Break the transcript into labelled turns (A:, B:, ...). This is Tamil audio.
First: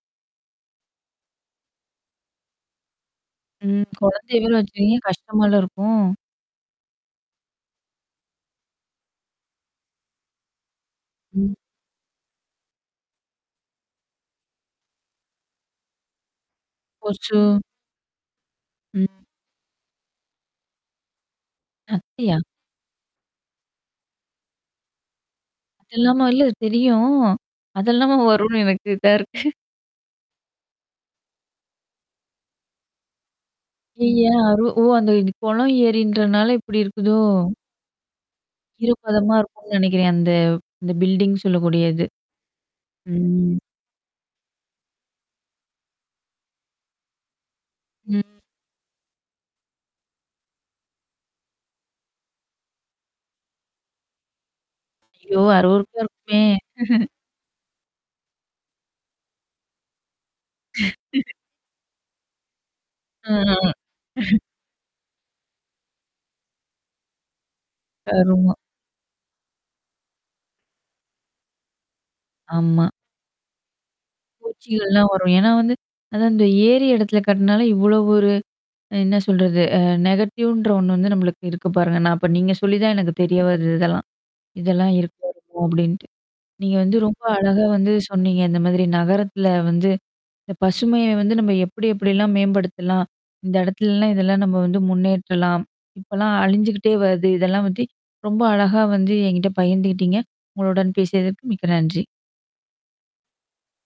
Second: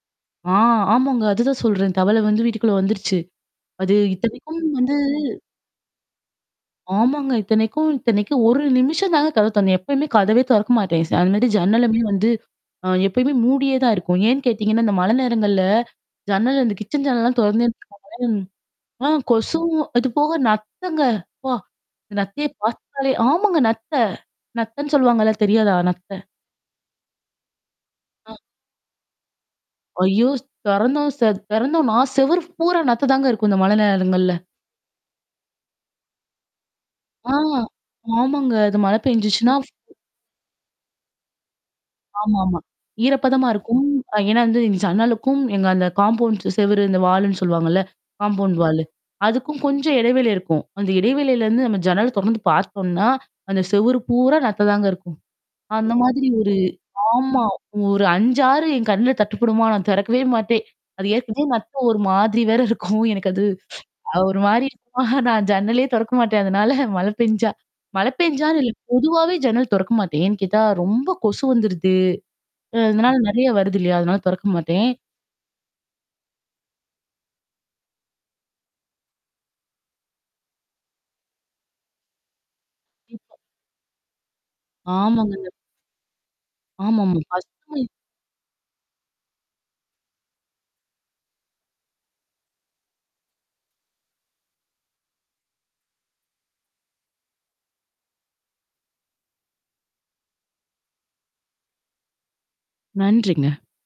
A: ஆ ஆமாங்க, அதுதான் சொல்றேன். தவளை வந்து வீட்டுக்குள்ள வந்துருச்சு.
B: ம்.
A: அது
B: குழந்தையே வேற
A: இத்தனைக்கும் வந்து
B: வச்சிருக்கீங்க, கஷ்டமால்ல இருக்கும்.
A: ஆமாங்க. இத்தனைக்கும் இத்தனைக்கும் 1 நிமிஷம் தாங்க கதவை தொறந்தேன். எப்பயுமே கதவே தொறக்க மாட்டேன். ச அது மாதிரி
B: ம்.
A: ஜன்னலுமே வந்து அ எப்பயுமே மூடியே தான் இருக்கும். ஏன்னு கேட்டீங்கன்னா, இந்த மழை நேரங்கள்ல ஜன்னல் அந்த கிச்சன்
B: கொசு.
A: ஜன்னல்லாம் தொறந்தேன் வச்சிக்கோங்களேன் ம். ஆ
B: ம்.
A: கொசுவும், அது போக நத்தைங்க. அப்பா!
B: நத்தையா?
A: நத்தையை பார்த்தாலே ஆமாங்க. நத்தை, நத்தைன்னு சொல்லுவாங்கல்ல. தெரியாதா
B: அது
A: நத்தை?
B: இல்லாம இல்ல, தெரியும். அதெல்லாமா
A: ஆ,
B: வரும்ன்னு எனக்கு இதா இருக்கு.
A: ஐயோ! ஸ் தொறந்தோம் செத் தெறந்தோமா, செவரு பூரா நத்ததாங்க இருக்கும் இந்த மழை
B: ஐய்யய்ய!
A: நேரங்கள்ல.
B: அரு ஓ! அந்த குளம், ஏரின்றதுனால இப்படி இருக்குதோ?
A: ஆ! ஆமாங்க. அது மழை
B: ஈரப்பதமா
A: பெஞ்சுச்சுன்னா
B: இருக்கும்ன்னு நெனைக்கிறேன், அந்த அந்த பில்டிங் சொல்லக்கூடியது.
A: ஆமாமா. ஈரப்பதமா
B: ம்.
A: இருக்கும். ஏன்னா வந்து இந்த ஜன்னலுக்கும், எங்க அந்த காம்பவுண்ட் செவுரு இந்த வாலுன்னு சொல்லுவாங்கல்ல,
B: ம்.
A: Compound wall. அதுக்கும் கொஞ்சம் இடைவெளி இருக்கும். அந்த இடைவெளியிலேருந்து நம்ம ஜன்னல் தொறந்து பார்த்தோம்னா, அந்த செவுரு பூரா நத்தைதாங்க இருக்கும்.
B: ஐயோ!
A: அந்த
B: அருவருப்பா
A: மாதிரி
B: இருக்குமே.
A: ஒரு, ஆமா ஒரு 5,6 என் கண்ணுல தட்டுப்படுமா, நான் திறக்கவே மாட்டேன். அது ஏற்கனவே நத்த ஒரு மாதிரி வேற இருக்கும். எனக்கு
B: அ.
A: அது ஒரு மாரி இருக்குமா, நான் ஜன்னலையே தொறக்க மாட்டேன், அதனால மழை பெஞ்சா மழை
B: கருமம்.
A: பெஞ்சான்னு இல்ல, பொதுவாவே ஜன்னல் தொறக்க மாட்டேன். ஏன் கேட்டா, ரொம்ப கொசு வந்துடுது. அ
B: ஆமா.
A: அதனால நெறைய வருது இல்லையா? அதனால தொறக்க மாட்டேன்.
B: பூச்சிகள்லாம் வரும். ஏன்னா வந்து, அதான் இந்த ஏரி இடத்துல கட்னாலே, இவ்வளோ ஒரு என்ன சொல்றது? அ நெகட்டிவ்ன்ற ஒண்ணு வந்து நம்பளுக்கு இருக்கு பாருங்க. நான் அப்ப நீங்க சொல்லி தான் எனக்கு
A: கண்டிப்பா.
B: தெரிய வருது, இதெல்லாம் இருக்கு
A: ஆமாங்க.
B: இருக்கும், அப்படீன்ட்டு. நீங்க வந்து
A: ஆமாமா.
B: ரொம்ப அழகா
A: ஃபஸ்டுக்கும் [unintelligible]
B: வந்து சொன்னீங்க. இந்த மாதிரி நகரத்தில வந்து, இந்த பசுமையை வந்து நம்ம எப்படி எப்படியெல்லாம் மேம்படுத்தலாம். இந்த இடத்துலல்லாம் இதெல்லாம் நம்ம வந்து முன்னேற்றலாம். இப்பல்லாம் அழிஞ்சுகிட்டே வருது. இதெல்லாம் பத்தி ரொம்ப அழகா வந்து என்கிட்ட பகிர்ந்துகிட்டீங்க உங்களுடன் பேசியதற்கு மிக்க நன்றி.
A: நன்றிங்க.